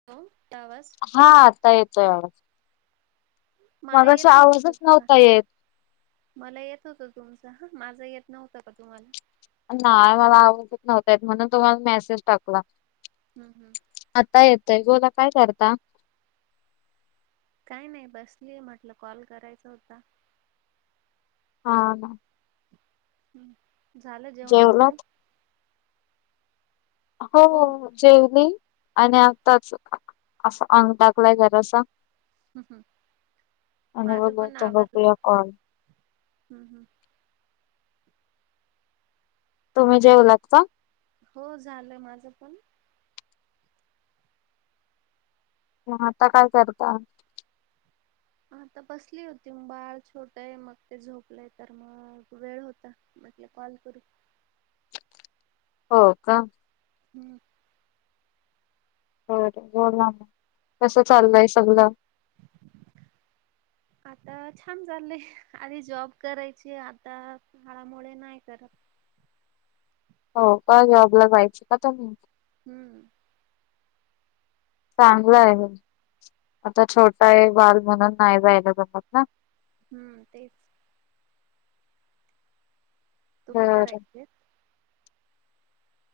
[unintelligible] [inaudible] हो तवास हा आता येतोय [inaudible] मला मगाशी येत [inaudible] आहे आवाजच आता नव्हता येत. मला येत होतं तुमच हा माझा येत नव्हता का? तुम्हाला. नाही मला आवडथित नव्हत म्हणून तुम्हाला मेसेज टाकला. हं. हं. आता येतय गोला काय करता. काय नाही. बसलीय म्हटलं कॉल करायचा होता. हां. हम्. झालं जेवण वगैरे, जेवलात? [inaudible] हो जेवली आणि हम्म, आगताच अस अंग टाकलाय [inaudible] घराचा हम्. हम्. आणि माझं पण बोलत [inaudible] आभारलंय बघूया कॉल हम्. हम्म. तुम्ही [inaudible] जेऊ [inaudible] लागता हो झालं माझं पण. आता काय करता? आता बसली होती मग बाळ छोट आहे. मग ते झोपलंय तर मग वेळ होता. म्हटल कॉल करू हो का? हम्म... बर [inaudible] ब कस चाललंय सगळ. आता छान झालेय, आधी जॉब करायचे आता [inaudible] फाळामुळे नाही करत. हो का? जॉबला जायची का [inaudible] न हम्म.. चांगलं आहे. आता छोटा आहे बाहेर म्हणून नाही जायला जमत ना. हम्म तेच. तुम्ही बर करायचे [inaudible]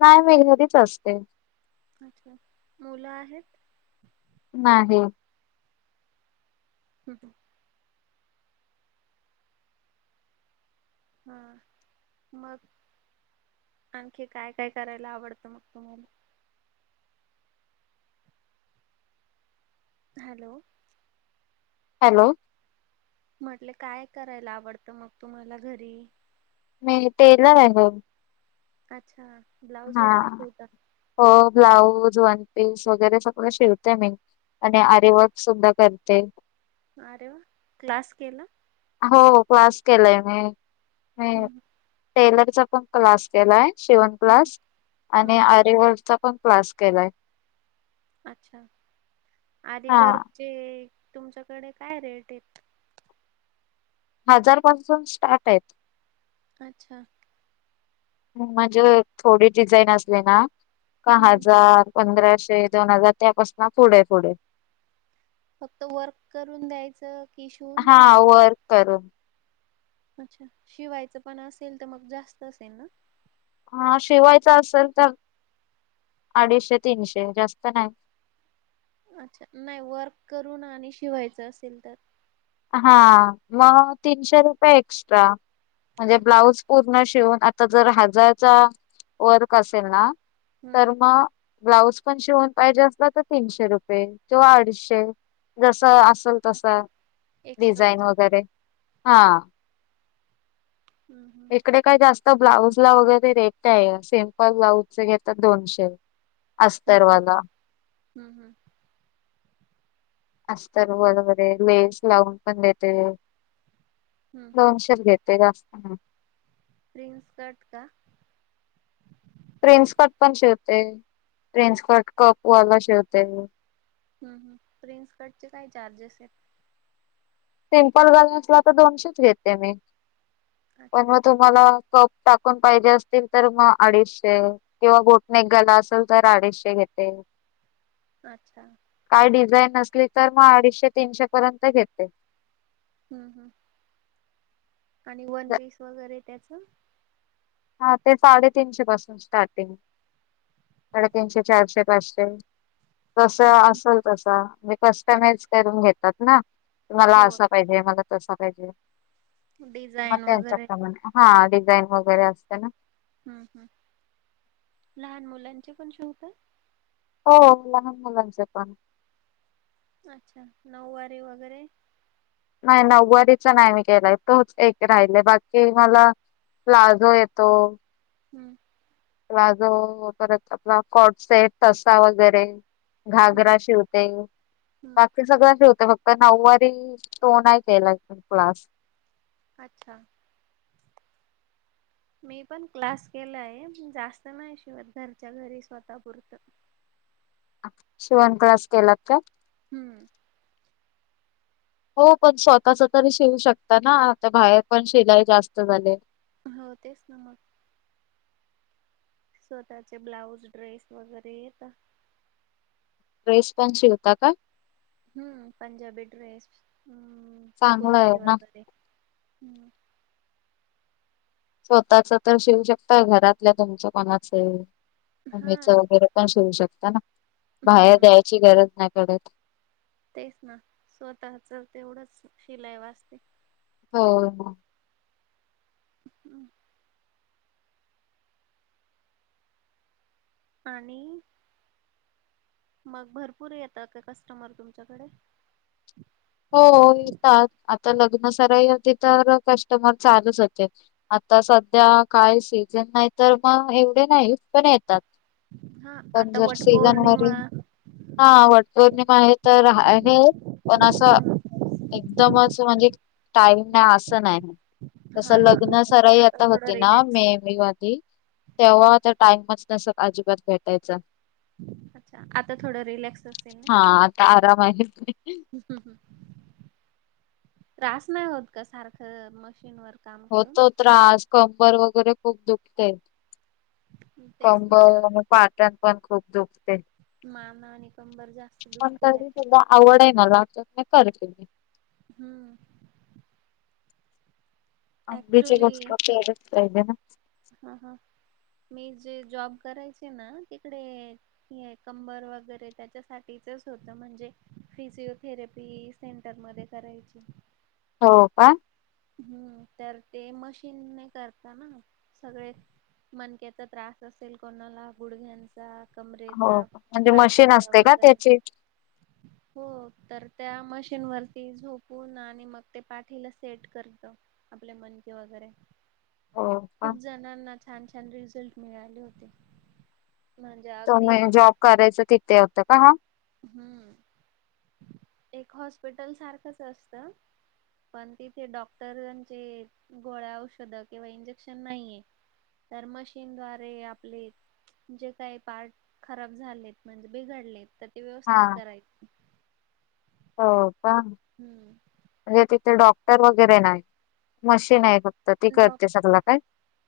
नाही, नाही घरीच असते. अच्छा! मुलं आहेत. नाही. ह. ह. हा मग आणखी काय, काय करायला आवडतं मग तुम्हाला. हॅलो. हॅलो.. म्हटले काय करायला आवडतं मग तुम्हाला घरी. मी टेलर आहे हो. अच्छा. ब्लाऊज वगैरे शिवता हा ब्लाऊज, वनपीस वगैरे सगळं शिवते मी. आणि आरेवक सुद्धा करते. अरे वा, क्लास केला? हो क्लास केलाय मी. मी हम्म टेलरचा पण क्लास केलाय. शिवण [inaudible] हम्म प्लास आणि हम्म आरेवचा पण [inaudible] प्लास केलाय. अच्छा, आधी हा वर्कचे तुमच्याकडे काय रेट आहेत? हजारपासून स्टार्ट आहेत. अच्छा. म्हणजे, थोडी डिझाईन असली ना, का हम्म हजार पंधराशे, दोन हजार त्यापसन पुढे, पुढे. फक्त वर्क करून द्यायचं, की शिवून हा पण द्यायच? वर्क करून. अच्छा, शिवायचं पण असेल तर मग जास्त असेल ना? हा शिवायचा असेल तर, अडीशे, तीनशे जास्त नाही. अच्छा, नाही वर्क करून आणि शिवायचं असेल तर? हा, मग तीनशे रुपये एक्स्ट्रा, म्हणजे अच्छा ब्लाउज पूर्ण शिवून, आता जर हजारचा वर्क असेल ना. हम्म तर मग ब्लाउज पण शिवून पाहिजे असला तर तीनशे रुपये, किंवा आडीशे. जस असल तस, अच्छा डिझाईन एक्स्ट्राच वगैरे, हा. हम्म इकडे काय जास्त ब्लाऊजला वगैरे रेट नाही, सिम्पल ब्लाऊजचे घेतात दोनशे. ह, ह, अस्तरवाला हम्म, हम्म. अस्तरवर्ड मध्ये लेस लावून पण देते, हम्म हम्म दोनशेच घेते. ते जास्त नाय. प्रिनस्कर्ट का? रेन्स्कट पण शिवते, रेन्स्कट कपवाला शिवते. ह प्रिन्सकटचे काय चार्जेस आहेत? सिम्पल गला असला तर दोनशेच घेते मी, पण अच्छा मग तुम तुम्हाला कप टाकून पाहिजे असतील तर म अडीशे. किंवा गोटनेक गला असल तर अडीचशे घेते. अच्छा. काय डिझाईन नसली तर, मग अडीचशे- तीनशे पर्यंत घेते. हम्, हम्. आणि वन पीस वगैरे त्याचं? हा ते साडेतीनशे पासून स्टार्टिंग, साडेतीनशे, चारशे, पाचशे. तस हम्म असल तसा म्हणजे हा, कस्टमाइज करून घेतात ना, की मला हो असं हे मला तसा पाहिजे. मग डिझाईन वगैरे. त्यांच्याप्रमाणे हा, डिझाईन वगैरे असते ना. हम्म, हम लहान मुलांचे पण शिवताय? हो, लहान मुलांच पण. अच्छा, नऊवारी वगैरे? नाही, नऊवारीचा नाही मी केलाय, तोच एक राहिलय बाकी मला प्लाझो येतो. हम्म. प्लाझो, परत आपला कॉट सेट, ठसा वगैरे. हम्म घागरा शिवते. हम्म बाकी सगळ्यां शिवते, फक्त नऊवारी तो नाही केलाय क्लास. अच्छा. मी पण क्लास केलाय, जास्त नाही शिवत घरच्या घरी स्वतः पुरतं. शिवण क्लास केलात का? हूम. हो पण स्वतःच तरी शिवू शकता ना? आता बाहेर पण शिलाई जास्त झालीये. हा तेच ना मग. स्वतः चे ब्लाऊज, ड्रेस वगैरे येत. ड्रेस पन शिवता का? हुं पंजाबी ड्रेस, हम्म चांगलं आहे कुर्ती ना वगैरे. स्वतःच तर शिवू शकता, घरातल्या तुमच कोणाच हा मम्मीच वगैरे पण शिवू शकता ना, बाहेर हम्म द्यायची गरज नाही पडत. तेच ना, स्वतःच तेवढंच शिलाई वाचते. हो हो. [inaudible] आणि मग भरपूर येतात का कस्टमर तुमच्याकडे? हो येतात आता लग्न सराई होती तर, कस्टमर चालूच होते. आता सध्या काय सीझन नाही तर, मग एवढे नाहीत, पण ये तात, हा पण आता जर सीजन वटपौर्णिमा वरी हा वटपौर्णिमा आहे तर आहे, पण आसं हम्म, एकदमच म्हणजे टाईम नाही, आसं नाही. तसं हा हा लग्न सराई आता थोडं होती ना, रिलॅक्स मे मधे तेव्हा तर टाइमच नसत अजिबात भेटायचा. अच्छा, आता थोडं रिलॅक्स असेल ना. हा आता आराम आहे. हुं हुं. त्रास नाही होत का सारखं मशीन वर? होतो त्रास, कंबर वगैरे खूप दुखते. तेच ना कंबर आणि पाट्यात पण खूप दुखते. मान आणि कंबर जा पण तरी सुद्धा आवड आहे मला तर मी करते. हुं. [unintelligible] ऍक्च्युली केलच पाहिजे ना. हा हा, मी जे जॉब करायचे ना? तिकडे कंबर वगैरे त्याच्यासाठीचच होतं म्हणजे फिजिओथेरपीस सेंटरमध्ये करायची. हो का? हूम तर ते मशीनने करता ना सगळे. मनक्याचा त्रास असेल कोणाला, गुडघ्यान चा, हो कमरेचा, का म्हणजे मशीन पाटीचा असते का वगैरे त्याची हो तर त्या मशीन वरती झोपून आणि मग ते पाठीला स थेट करत आपले मणके वैगेरे. हो का खूप ज नाना छान छान रिझल्ट मिळाले होते. म्हणजे अगदी तुम्ही जॉब करायचं तिथे होतं का हा? हुं. एक हॉस्पिटल सारखच असतं. पण तिथे डॉक्टरांचे गोळ्या, औषधं किंवा इंजेक्शन नाहीये. तर मशीनद्वारे आपले जे काही पार्ट खराब झालेत म्हणजे बिघडलेत तर ते हा व्यवस्थित कराय हो का? हुं. म्हणजे तिथे डॉक्टर वगैरे नाही मशीन आहे. फक्त ती डॉ करते सगल काय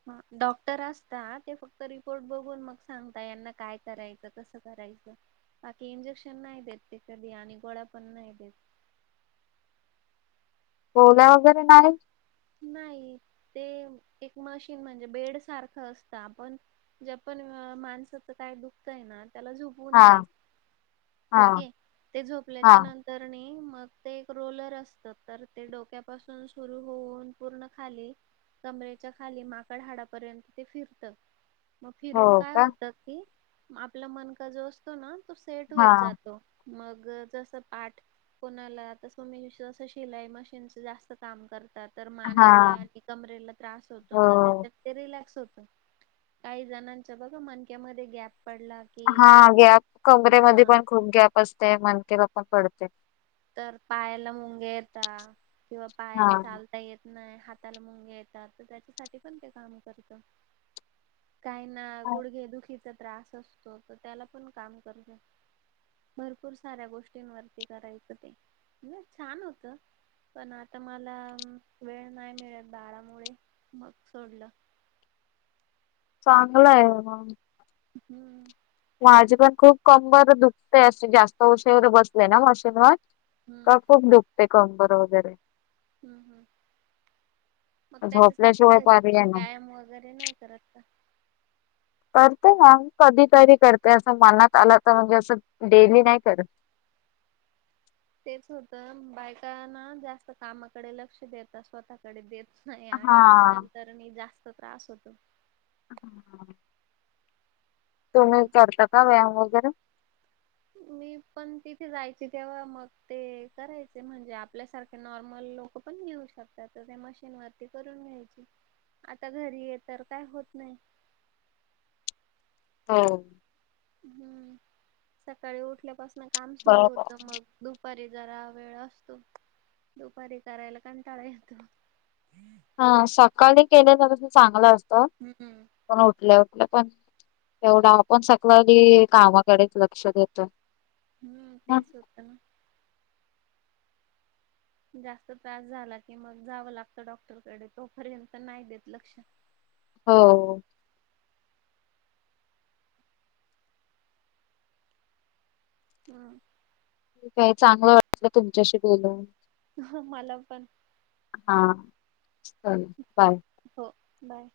हा डॉक्टर असतात ते फक्त रिपोर्ट बघून मग सांगता यांना काय करायचं कसं करायचं. बाकी इंजेक्शन नाही देत ते कधी आणि गोळ्या पण नाही देत. गोळ्या वगैरे नाही. नाही ते एक मशीन म्हणजे बेड सारखं असतं आपण ज्या पण माणसाच काय दुखतं ना त्याला झोप हा द हा ओके ते हा झोपल्याच्या नंतर तर णी मग ते एक रोलर असत तर ते डोक्यापासून सुरू होऊन पूर्ण खाली कमरेच्या खाली माकड हाडापर्यंत ते फिरत. मग हो फिरून काय का होतात की आपला मनका जो असतो ना तो सेट हा होत जातो. मग जसं पाठ कोणाला आता तुम्ही [unintelligible] जास्त शिलाई मशीनचं जास्त काम करत तर हा मानेला आणि कमरेला त्रास होतो हो तर त्याच्यात ते रिलॅक्स होत. काही जणांच बघ मनक्यामध्ये गॅप पडला की हा गॅप कमरेमध्ये हा पण खूप गॅप असते. मनतेेला पण पडते. तर पायाला मुंगे येता किंवा हा पायाने चालत चालता येत नाही, हाताला मुंगे येतात तर त्याच्यासाठी पण ते काम करत. काही ना गुडघे दुखीचा त्रास असतो. तो त्याला पण काम करतो भरपूर साऱ्या गोष्टींवरती करायचं. छान होत. पण आता मला वेळ नाही मिळत बारामुळे मग सोडलं. चांगलंय म. हम्म माझी पण खूप कंबर दुखते अशी जास्त उशीर वगैरे बसले ना मशीनवर हम्म का खूप दुखते कंबर वगैरे. हम्म हम् मग त्याच्यासाठी झोपल्याशिवाय घरी पर्याय काही नाही व्यायाम वगैरे नाही करत का? करते मॅम कधीतरी करते असं मनात आलं तर म्हणजे असं डेली नाही करत. तेच होतं बायकांना जास्त कामाकडे लक्ष देतात स्वतः कडे देत नाही हा आणि मग नंतर आणि जास्त त्रास होतो. अहां हा तुम्ही हम्म करता का व्यायाम वगैरे मी पण तिथे जायची तेव्हा मग ते करायचे म्हणजे आपल्यासारखे नॉर्मल लोक पण घेऊ शकतात तर ते मशीन वरती करून घ्यायचे. आता घरी आहे तर काय होत नाही. हो हम्म सकाळी उठल्यापासून काम सुरू बरोबर होतं मग दुपारी जरा वेळ असतो दुपारी करायला कंटाळा येतो. हा सकाळी केल्यान कस चांगलं असतं. हम्म पण उठल्या उठल्या पण तेवढा आपण सकाळी कामाकडेच लक्ष देतो. हम्म तेच होतं ना. जास्त त्रास झाला की मग जावं लागतं डॉक्टरकडे तोपर्यंत नाही देत लक्ष. हो हा ताई चांगलं वाटलं तुमच्याशी बोलून अहं मला पण. हा चिकन पाय हो बाय